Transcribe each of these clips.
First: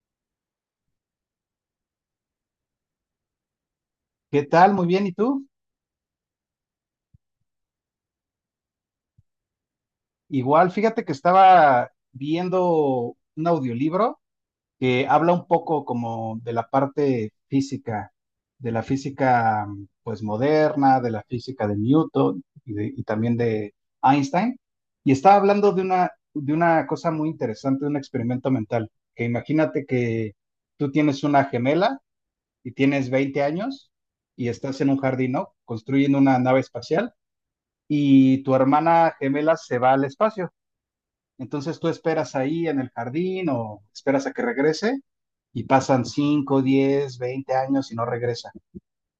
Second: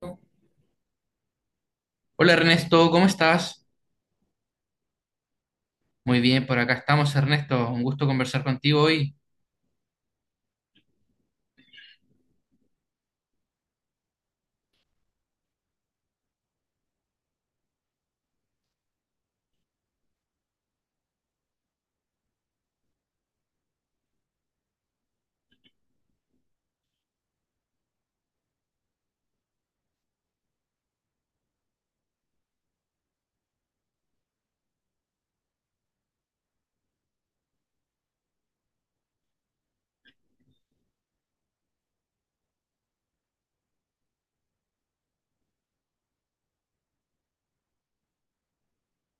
Hola Ernesto, ¿cómo estás? ¿Qué tal? Muy bien, ¿y tú? Muy bien, por acá estamos Ernesto, un gusto conversar contigo hoy. Igual, fíjate que estaba viendo un audiolibro que habla un poco como de la parte física, de la física pues moderna, de la física de Newton y también de Einstein, y estaba hablando de una cosa muy interesante, de un experimento mental, que imagínate que tú tienes una gemela y tienes 20 años y estás en un jardín, ¿no? Construyendo una nave espacial y tu hermana gemela se va al espacio. Entonces tú esperas ahí en el jardín o esperas a que regrese y pasan 5, 10, 20 años y no regresa.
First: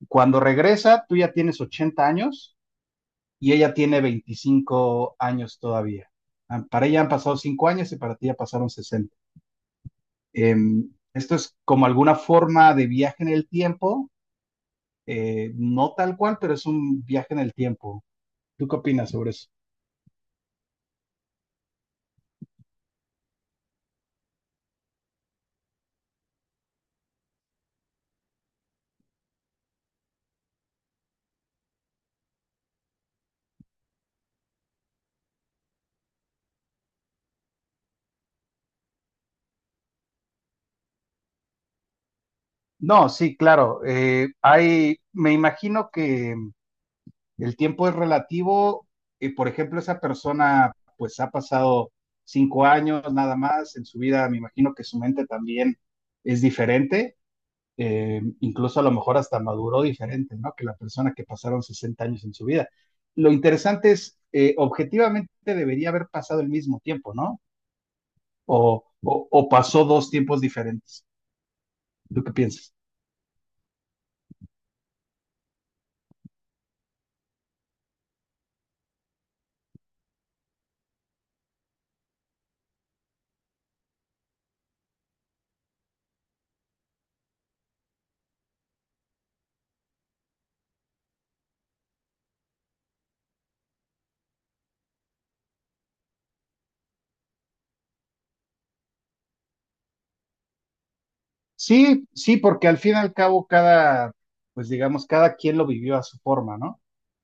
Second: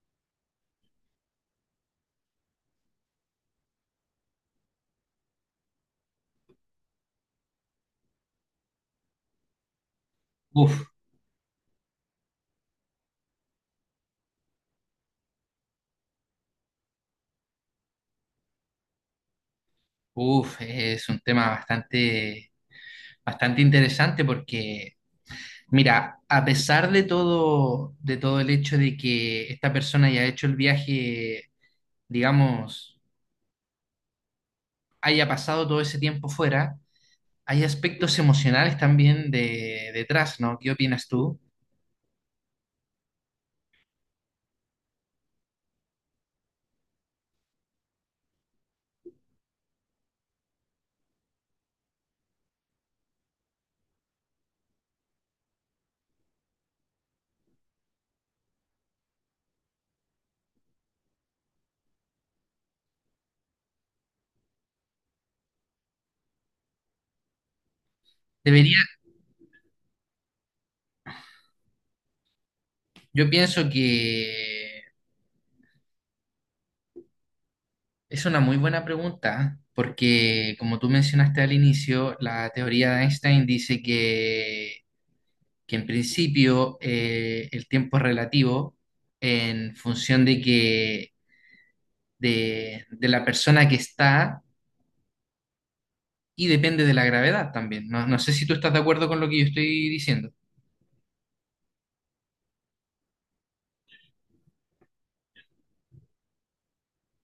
Cuando regresa, tú ya tienes 80 años y ella tiene 25 años todavía. Ah, para ella han pasado 5 años y para ti ya pasaron 60. Uf, Esto es como alguna forma de viaje en el tiempo, no tal cual, pero es un viaje en el tiempo. ¿Tú qué opinas sobre eso? uf, es un tema bastante interesante porque, mira, a pesar de todo el hecho de que esta persona haya hecho el viaje, digamos, haya pasado todo ese tiempo fuera, hay aspectos emocionales también detrás, ¿no? ¿Qué opinas tú? No, sí, claro. Me imagino que el tiempo es relativo. Por ejemplo, esa persona pues ha pasado 5 años nada más en su vida. Me imagino que su mente también es diferente. Incluso a lo mejor hasta maduró diferente, ¿no? Que la persona que pasaron 60 años en su vida. Lo interesante es, objetivamente debería haber pasado el mismo tiempo, ¿no? O, Debería. o pasó dos tiempos diferentes. ¿Tú qué piensas? Yo pienso que es una muy buena pregunta, porque como tú mencionaste al inicio, la teoría de Einstein dice que en principio el tiempo es relativo en función de que de la persona que está y depende de la gravedad también. No, no sé si tú estás de acuerdo con lo que yo estoy diciendo. Sí, sí, porque al fin y al cabo pues digamos, cada quien lo vivió a su forma, ¿no?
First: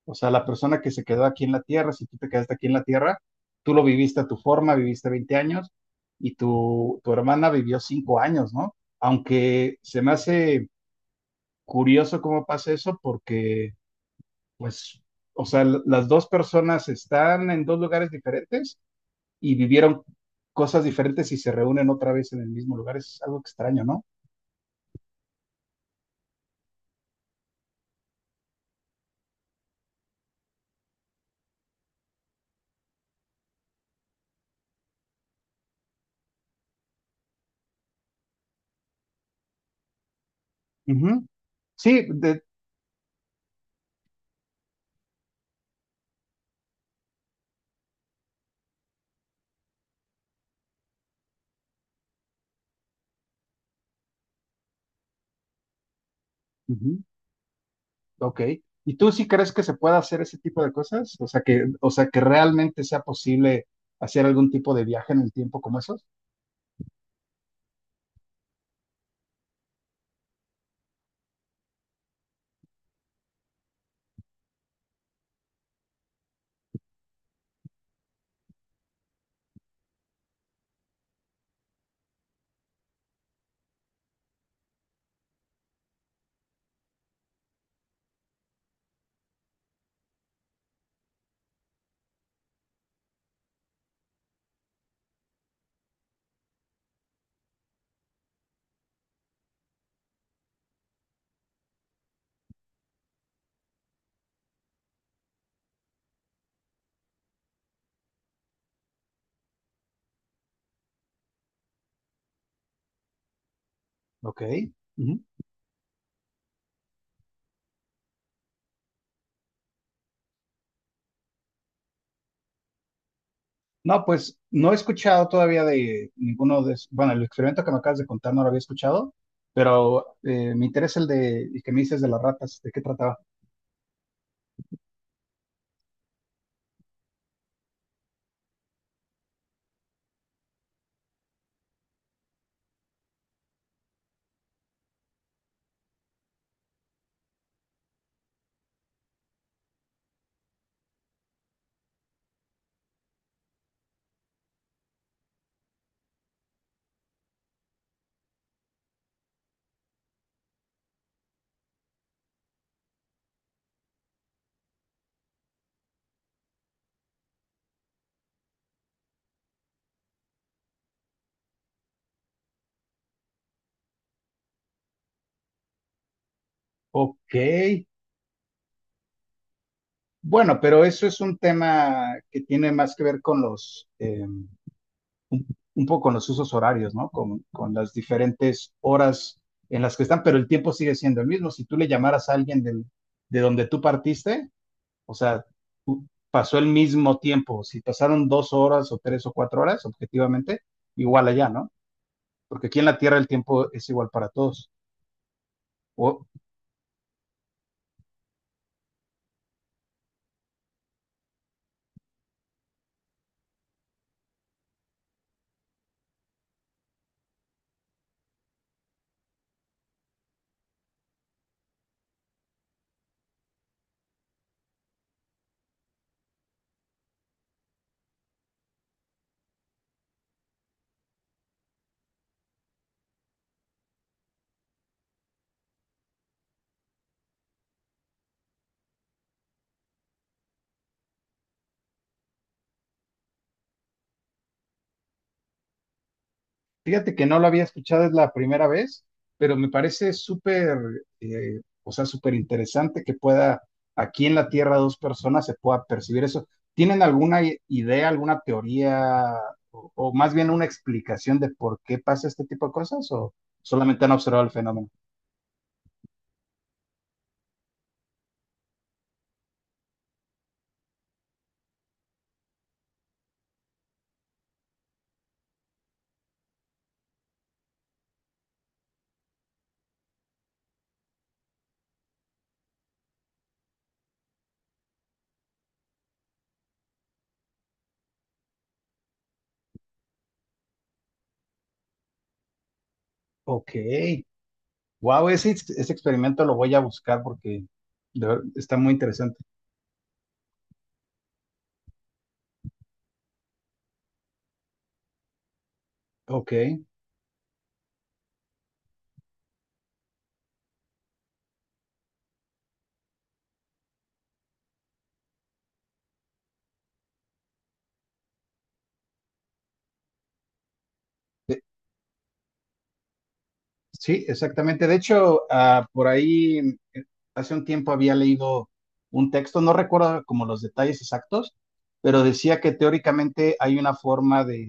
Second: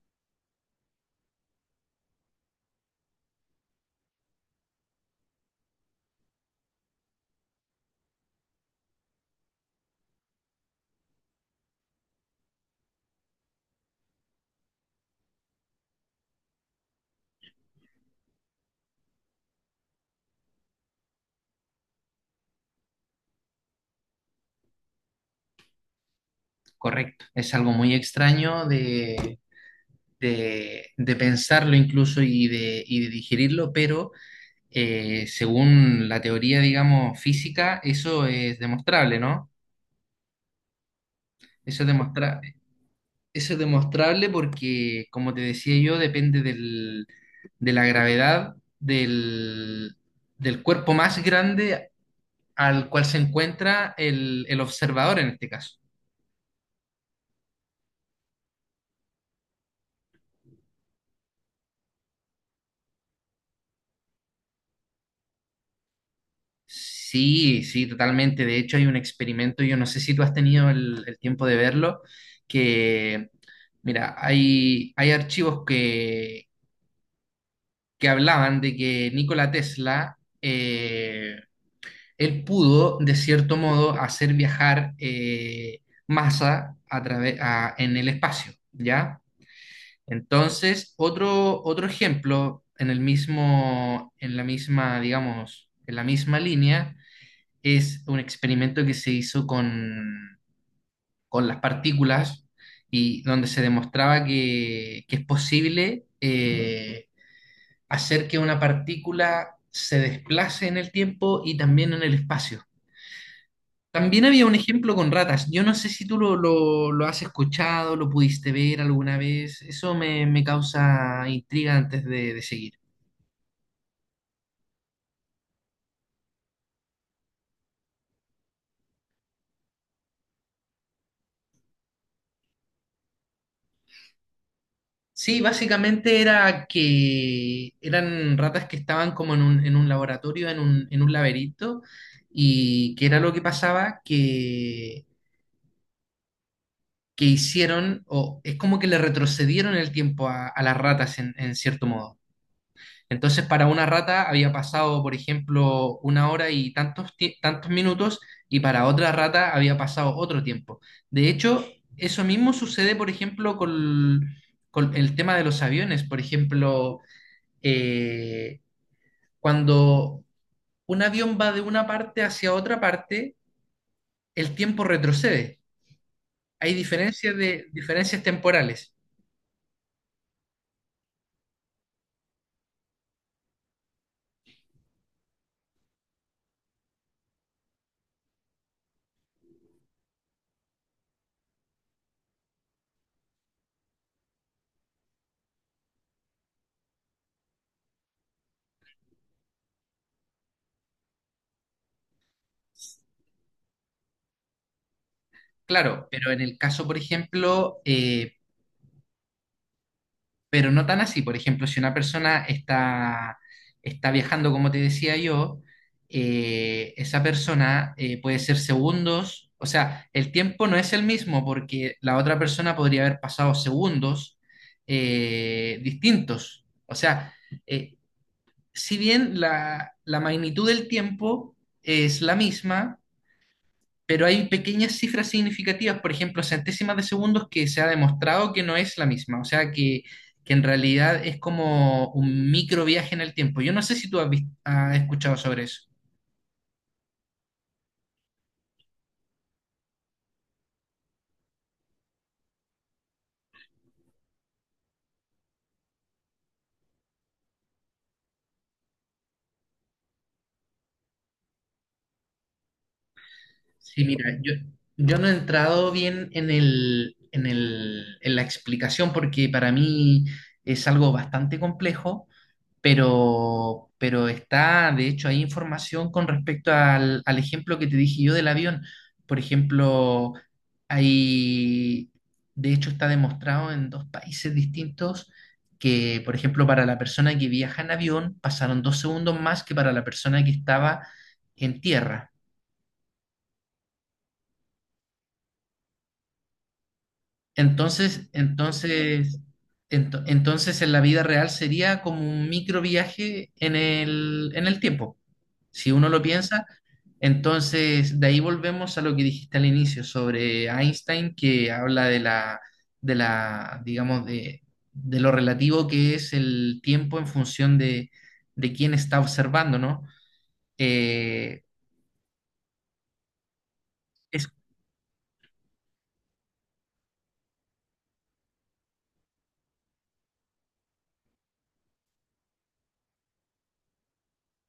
O sea, la persona que se quedó aquí en la Tierra, si tú te quedaste aquí en la Tierra, tú lo viviste a tu forma, viviste 20 años y tu hermana vivió 5 años, ¿no? Aunque se me hace curioso cómo pasa eso porque, pues, o sea, las dos personas están en dos lugares diferentes y vivieron cosas diferentes y se reúnen otra vez en el mismo lugar. Es algo extraño, ¿no? Correcto. Es algo muy extraño de pensarlo incluso y de digerirlo, pero según la teoría, digamos, física, eso es demostrable, ¿no? Ujú. Eso es Sí. demostrable. Eso es demostrable porque, como te decía yo, de la gravedad del cuerpo más grande al cual se encuentra el observador en este caso. Ujú. Ok. ¿Y tú sí crees que se pueda hacer ese tipo de cosas? O sea que realmente sea posible hacer algún tipo de viaje en el tiempo como esos. Sí, sí, totalmente. De hecho, hay un experimento, yo no sé si tú has tenido el tiempo de verlo, que, mira, hay archivos que hablaban de que Nikola Tesla, él pudo, de cierto modo, hacer viajar masa a en el espacio, ¿ya? Entonces, otro ejemplo en el mismo, en la misma, digamos, en la misma línea, es un experimento que se hizo con las partículas y donde se demostraba que es posible hacer que una partícula se desplace en el tiempo y también en el espacio. También Ok. había un ejemplo con Ujú. ratas. Yo no sé si tú lo has escuchado, lo pudiste ver alguna vez. Eso me causa intriga antes de seguir. No, pues no he escuchado todavía de ninguno de, bueno, el experimento que me acabas de contar no lo había escuchado, pero me interesa el que me dices de las ratas, ¿de qué trataba? Sí, básicamente era que eran ratas que estaban como en un laboratorio, en un laberinto, y que era lo que pasaba, que hicieron, o es como que le retrocedieron el tiempo a las ratas en cierto modo. Entonces, para una rata había pasado, por ejemplo, una hora y tantos, tantos minutos, y para otra rata había pasado otro tiempo. De hecho, eso mismo sucede, por ejemplo, con el tema de los aviones. Por ejemplo, eh, cuando un avión va de una parte hacia otra parte, el tiempo retrocede. Hay Ok. diferencias diferencias temporales. Bueno, pero eso es un tema que tiene más que ver con los, un poco con los usos horarios, ¿no? Las diferentes horas en las que están, pero el tiempo sigue siendo el mismo. Si tú le llamaras a alguien de donde tú partiste, o sea, tú, pasó el mismo tiempo. Si pasaron 2 horas o 3 o 4 horas, objetivamente, igual allá, ¿no? Porque aquí en la Tierra el tiempo es igual para todos. Claro, O, pero en el caso, por ejemplo, pero no tan así. Por ejemplo, si una persona está, está viajando, como te decía yo, esa persona puede ser segundos, o sea, el tiempo no es el mismo porque la otra persona podría haber pasado segundos distintos. O sea, eh, si bien la magnitud del tiempo es la misma, pero hay pequeñas cifras significativas, por ejemplo, centésimas de segundos que se ha demostrado que no es la misma, o sea que en realidad es como un micro viaje en el tiempo. Yo no sé si tú has escuchado sobre eso. Fíjate que no lo había escuchado, es la primera vez, pero me parece súper, o sea, súper interesante que pueda aquí en la Tierra dos personas se pueda percibir eso. ¿Tienen alguna idea, alguna teoría o más bien una explicación de por qué pasa este tipo de cosas o solamente Sí, han mira, observado el yo, fenómeno? yo no he entrado bien en el, en el, en la explicación porque para mí es algo bastante complejo. Pero está, de hecho, hay información con respecto al ejemplo que te dije yo del avión. Por ejemplo, hay, de hecho, está demostrado en dos países distintos que, por ejemplo, para la persona que viaja en avión pasaron dos segundos más que para la persona que estaba en tierra. Ok, wow, ese experimento lo voy a buscar porque Entonces, está muy interesante. entonces, entonces en la vida real sería como un micro viaje en el tiempo. Si uno lo Ok. piensa, entonces de ahí volvemos a lo que dijiste al inicio sobre Einstein, que habla de la, digamos, de lo relativo que es el tiempo en función de quién está observando, ¿no? Eh, Sí, es, exactamente. De hecho, ah, por ahí eh, hace un tiempo había leído un texto, no recuerdo como los detalles exactos, pero decía que teóricamente hay una forma de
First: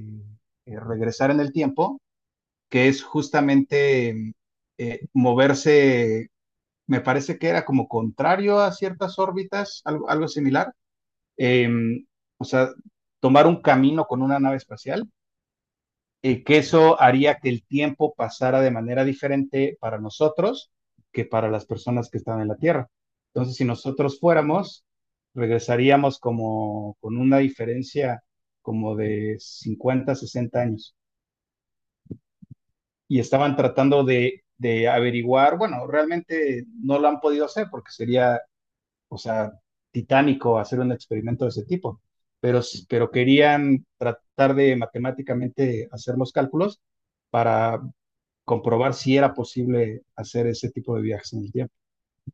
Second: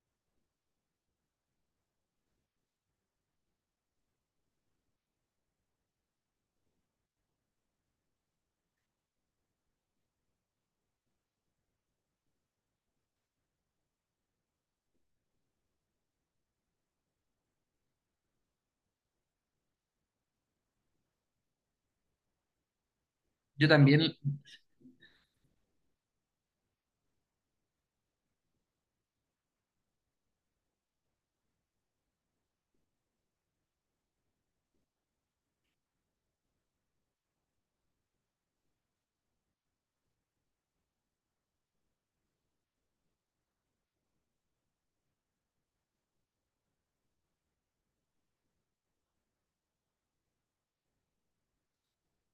regresar en el tiempo, que es justamente moverse, me parece que era como contrario a ciertas órbitas, algo similar. Em, o sea, tomar un camino con una nave espacial y que eso haría que el tiempo pasara de manera diferente para nosotros que para las personas que están en la Tierra. Entonces, si yo también, nosotros fuéramos, regresaríamos como con una diferencia como de 50, 60 años. Y estaban tratando de averiguar, bueno, realmente no lo han podido hacer porque sería, o sea, titánico hacer un experimento de ese tipo, pero, pero querían tratar de matemáticamente hacer los cálculos para comprobar si era posible hacer ese tipo de viajes en el tiempo.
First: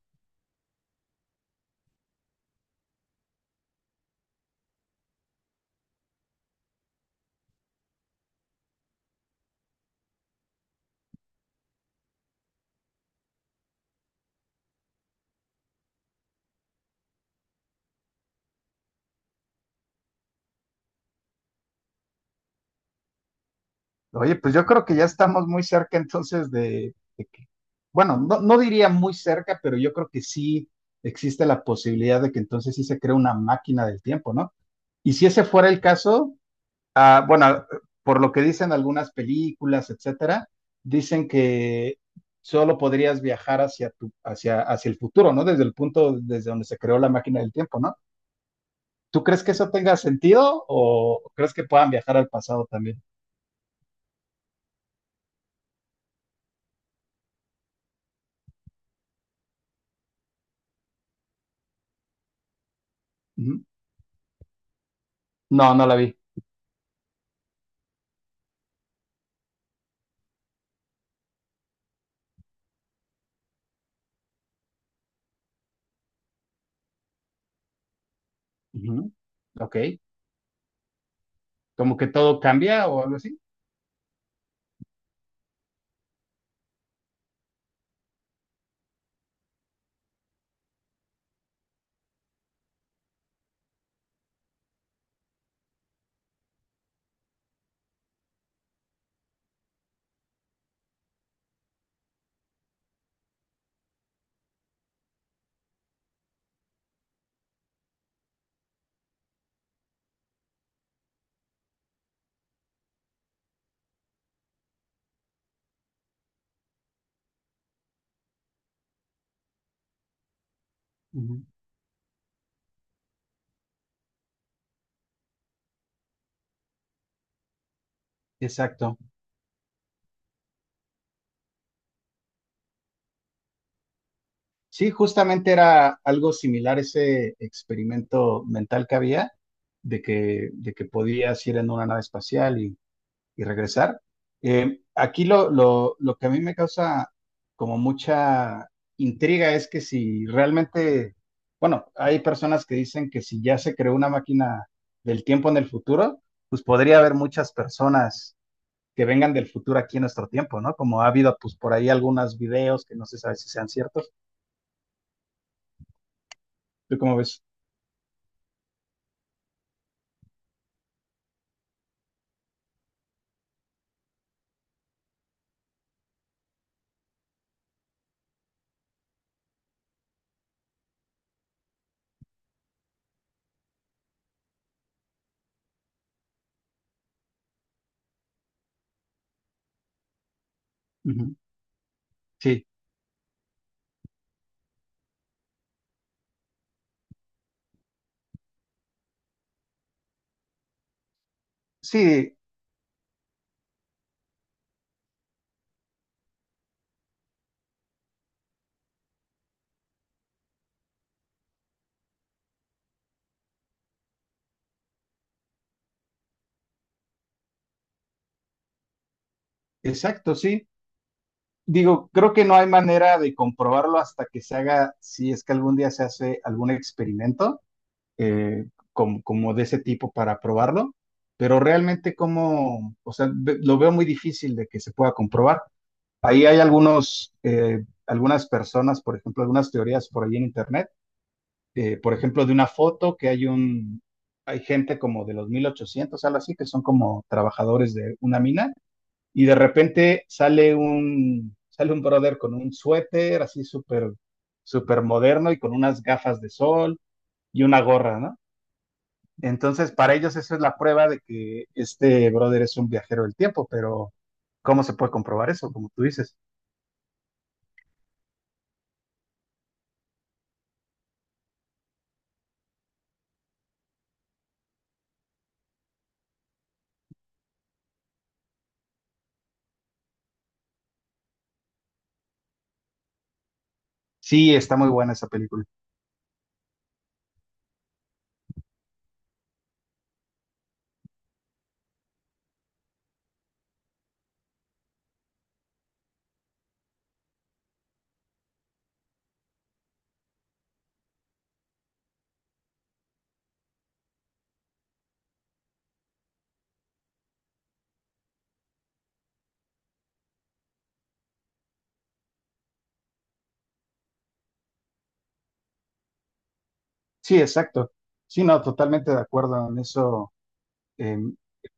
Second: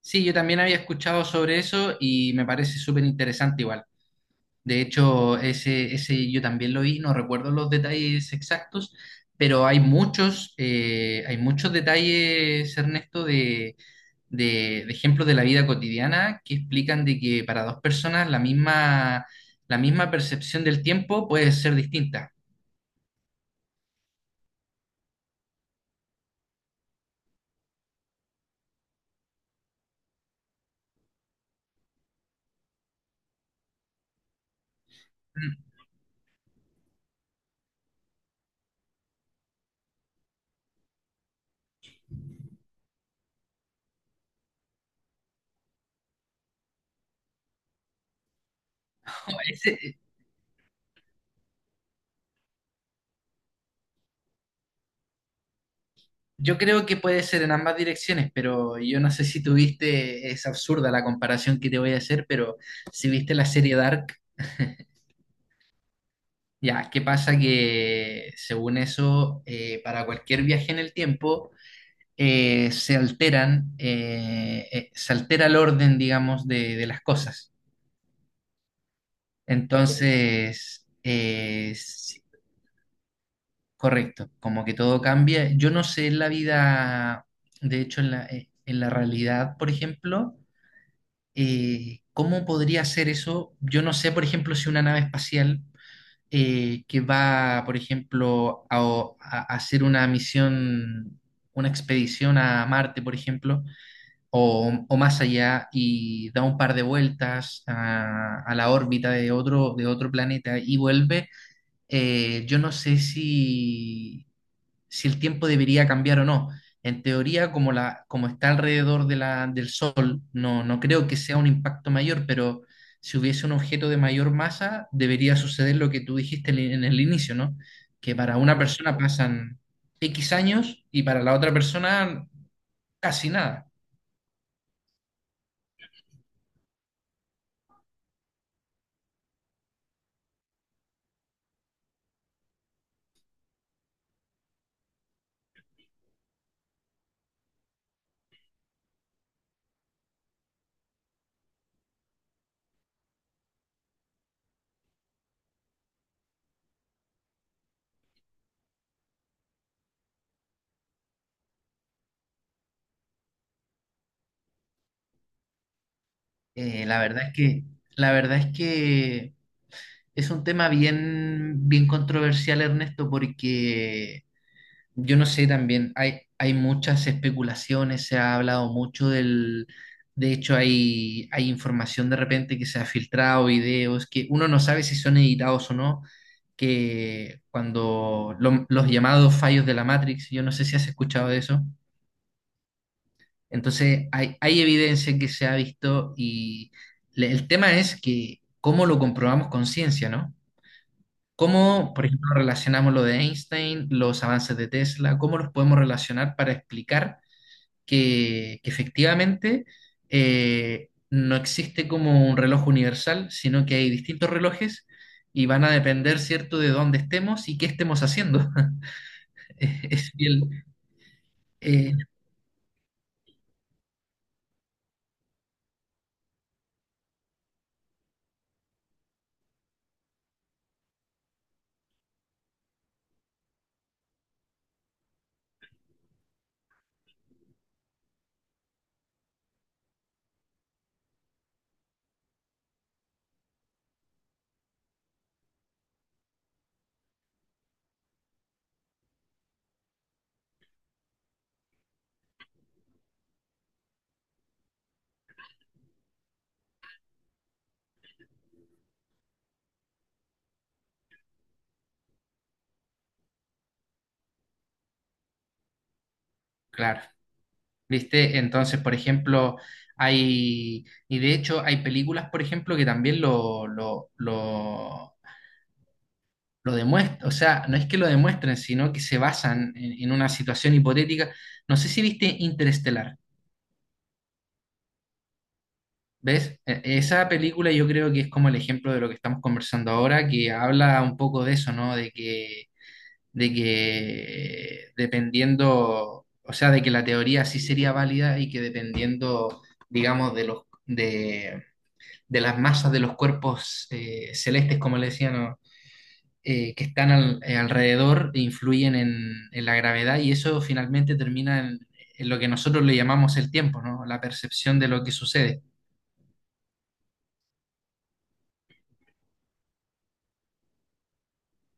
sí, yo también había escuchado sobre eso y me parece súper interesante igual. De hecho, ese yo también lo vi, no recuerdo los detalles exactos, pero hay muchos detalles, Ernesto, de ejemplos de la vida cotidiana que explican de que para dos personas la misma percepción del tiempo puede ser distinta. Oye, pues yo creo que ya estamos muy cerca entonces de que, bueno, no, no diría muy cerca, pero yo creo que sí existe la posibilidad de que entonces sí se cree una máquina del tiempo, ¿no? Y si ese fuera el caso, ah, bueno, por lo que dicen algunas películas, etcétera, dicen que solo podrías viajar hacia el futuro, ¿no? Desde el punto desde donde se creó la máquina del tiempo, ¿no? ¿Tú No, crees que eso tenga sentido o crees que puedan viajar al pasado también? yo creo que puede ser en ambas direcciones, pero yo no sé si tuviste, es absurda la comparación que te voy a hacer, pero si viste la Ujú. serie Dark. No, no la vi. Ya, ¿qué pasa? Que según eso, para cualquier viaje en el tiempo, se altera el orden, digamos, de las cosas. Ujú. Ok. Entonces, Como que sí, todo cambia o algo así. correcto, como que todo cambia. Yo no sé en la vida, de hecho, en la realidad, por ejemplo, ¿cómo podría ser eso? Yo no sé, por ejemplo, si una nave espacial que va, por ejemplo, a hacer una misión, una expedición a Marte, por ejemplo, o más allá, y da un par de vueltas a la órbita de otro planeta y vuelve. Yo no sé si si el tiempo debería cambiar o no. En teoría, como está alrededor de la, del Sol, no, no creo que sea Ujú. un impacto mayor, pero si hubiese un objeto de mayor masa, debería suceder lo que tú dijiste en el inicio, ¿no? Que para una persona Exacto. pasan X años y para la otra persona casi nada. Sí, justamente era algo similar ese experimento mental que había de que podías ir en una nave espacial y regresar. Aquí lo que a mí me causa como mucha intriga es que si realmente, bueno, hay personas que dicen que si ya se creó una máquina del tiempo en el futuro, pues podría haber muchas personas que vengan del futuro aquí en nuestro tiempo, ¿no? Como ha habido pues por ahí algunos videos que no se sabe si sean ciertos. Eh, ¿Tú la cómo verdad es ves? que, la verdad es que es un tema bien, bien controversial, Ernesto, porque yo no sé también, hay muchas especulaciones, se ha hablado mucho de hecho hay, hay información de repente que se ha filtrado, videos, que uno no sabe si son editados o no, que los llamados fallos de la Matrix, yo no sé si has escuchado Ujú. de eso, Sí, entonces hay evidencia que se ha visto y el tema es que cómo lo comprobamos con ciencia, ¿no? ¿Cómo, por ejemplo, sí, relacionamos lo de Einstein, los avances de Tesla? ¿Cómo los podemos relacionar para explicar que efectivamente no existe como un reloj universal, sino que hay distintos relojes y van a depender, ¿cierto?, de dónde estemos y qué estemos haciendo. Es exacto, bien, sí. eh, Digo, creo que no hay manera de comprobarlo hasta que se haga, si es que algún día se hace algún experimento eh, como, como de ese tipo para probarlo, pero realmente o sea, lo veo muy difícil de que se pueda comprobar. Ahí hay algunas personas, por ejemplo, algunas teorías por ahí en internet, por ejemplo, de una foto que hay gente como de los 1800, algo así, que son como trabajadores de una mina y de repente sale un brother con un suéter así súper súper moderno y con unas gafas de sol y una gorra, ¿no? Entonces, para ellos eso es la prueba de que este brother es un viajero del tiempo, pero ¿cómo se puede comprobar eso? Como tú dices. claro, ¿viste? Entonces, por ejemplo, hay, y de hecho hay películas, por ejemplo, que también lo demuestran, o sea, no es que lo demuestren, sino que se basan en una situación hipotética. No sé si viste Interestelar, Sí, está muy buena esa película. ¿ves? E- Esa película yo creo que es como el ejemplo de lo que estamos conversando ahora, que habla un poco de eso, ¿no? De que dependiendo, o sea, de que la teoría sí sería válida y que dependiendo, digamos, de los... De las masas de los cuerpos celestes, como le decían, ¿no? Alrededor e influyen en la gravedad y eso finalmente termina en lo que nosotros le llamamos el tiempo, ¿no? La percepción de lo que sucede. Sí, exacto. Sí, no, totalmente de acuerdo en eso. Eh,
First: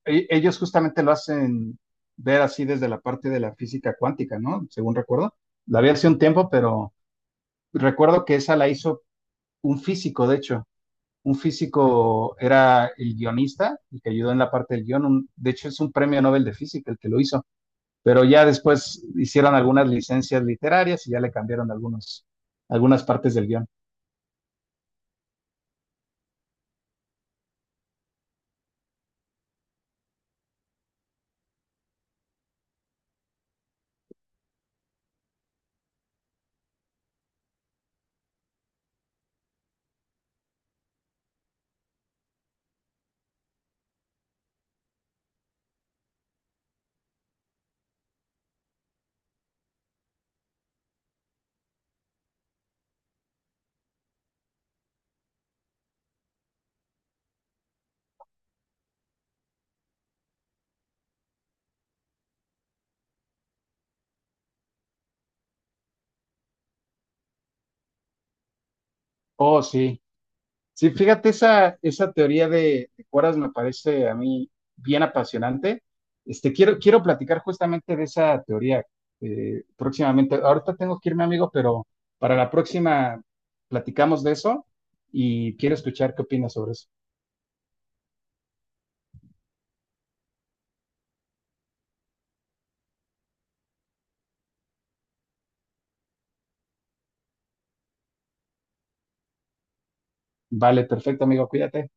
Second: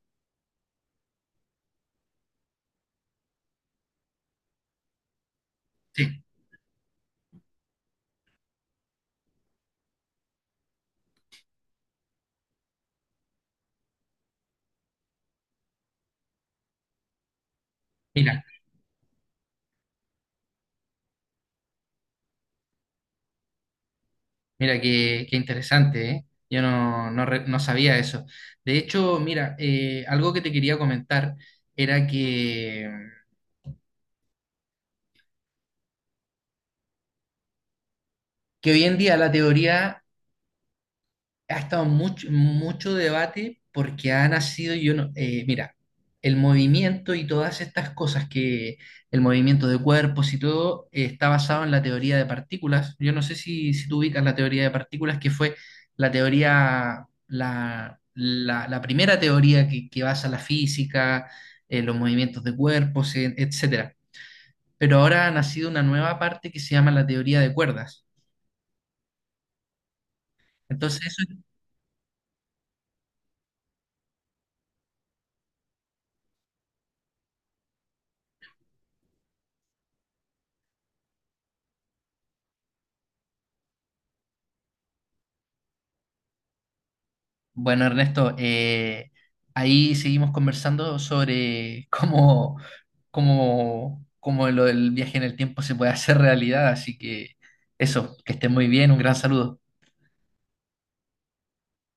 ellos justamente lo hacen ver así desde la parte de la física cuántica, ¿no? Según recuerdo. La vi hace un Sí, tiempo, pero recuerdo que esa la hizo un físico, de hecho. Un físico era el guionista, el que ayudó en la parte del guión. De hecho, es un premio Nobel de Física el que lo hizo. Pero mira, ya después hicieron algunas licencias literarias y ya le cambiaron algunos, algunas partes del guión. Mira qué, qué interesante, ¿eh? Yo no, no, re- No sabía eso. De hecho, mira, algo que te quería comentar era que hoy en día la teoría ha estado mucho debate porque ha nacido, yo no, mira, el movimiento y todas estas cosas que el movimiento de cuerpos y todo está basado en la teoría de partículas. Yo no sé si, si tú ubicas la teoría de partículas, que fue la teoría, la primera teoría que basa la física, los movimientos de cuerpos, etcétera. Pero ahora ha nacido una nueva parte que se llama la teoría de cuerdas. Oh, sí. Sí, Entonces, eso. fíjate, esa teoría de cuerdas me parece a mí bien apasionante. Este, quiero platicar justamente de esa teoría próximamente. Ahorita tengo que irme, amigo, pero para la próxima platicamos de eso y quiero escuchar qué opinas sobre eso. Bueno, Ernesto, ahí seguimos conversando sobre cómo lo del viaje en el tiempo se puede hacer realidad, así que eso, que esté muy bien, un gran saludo. Vale, perfecto, amigo, cuídate.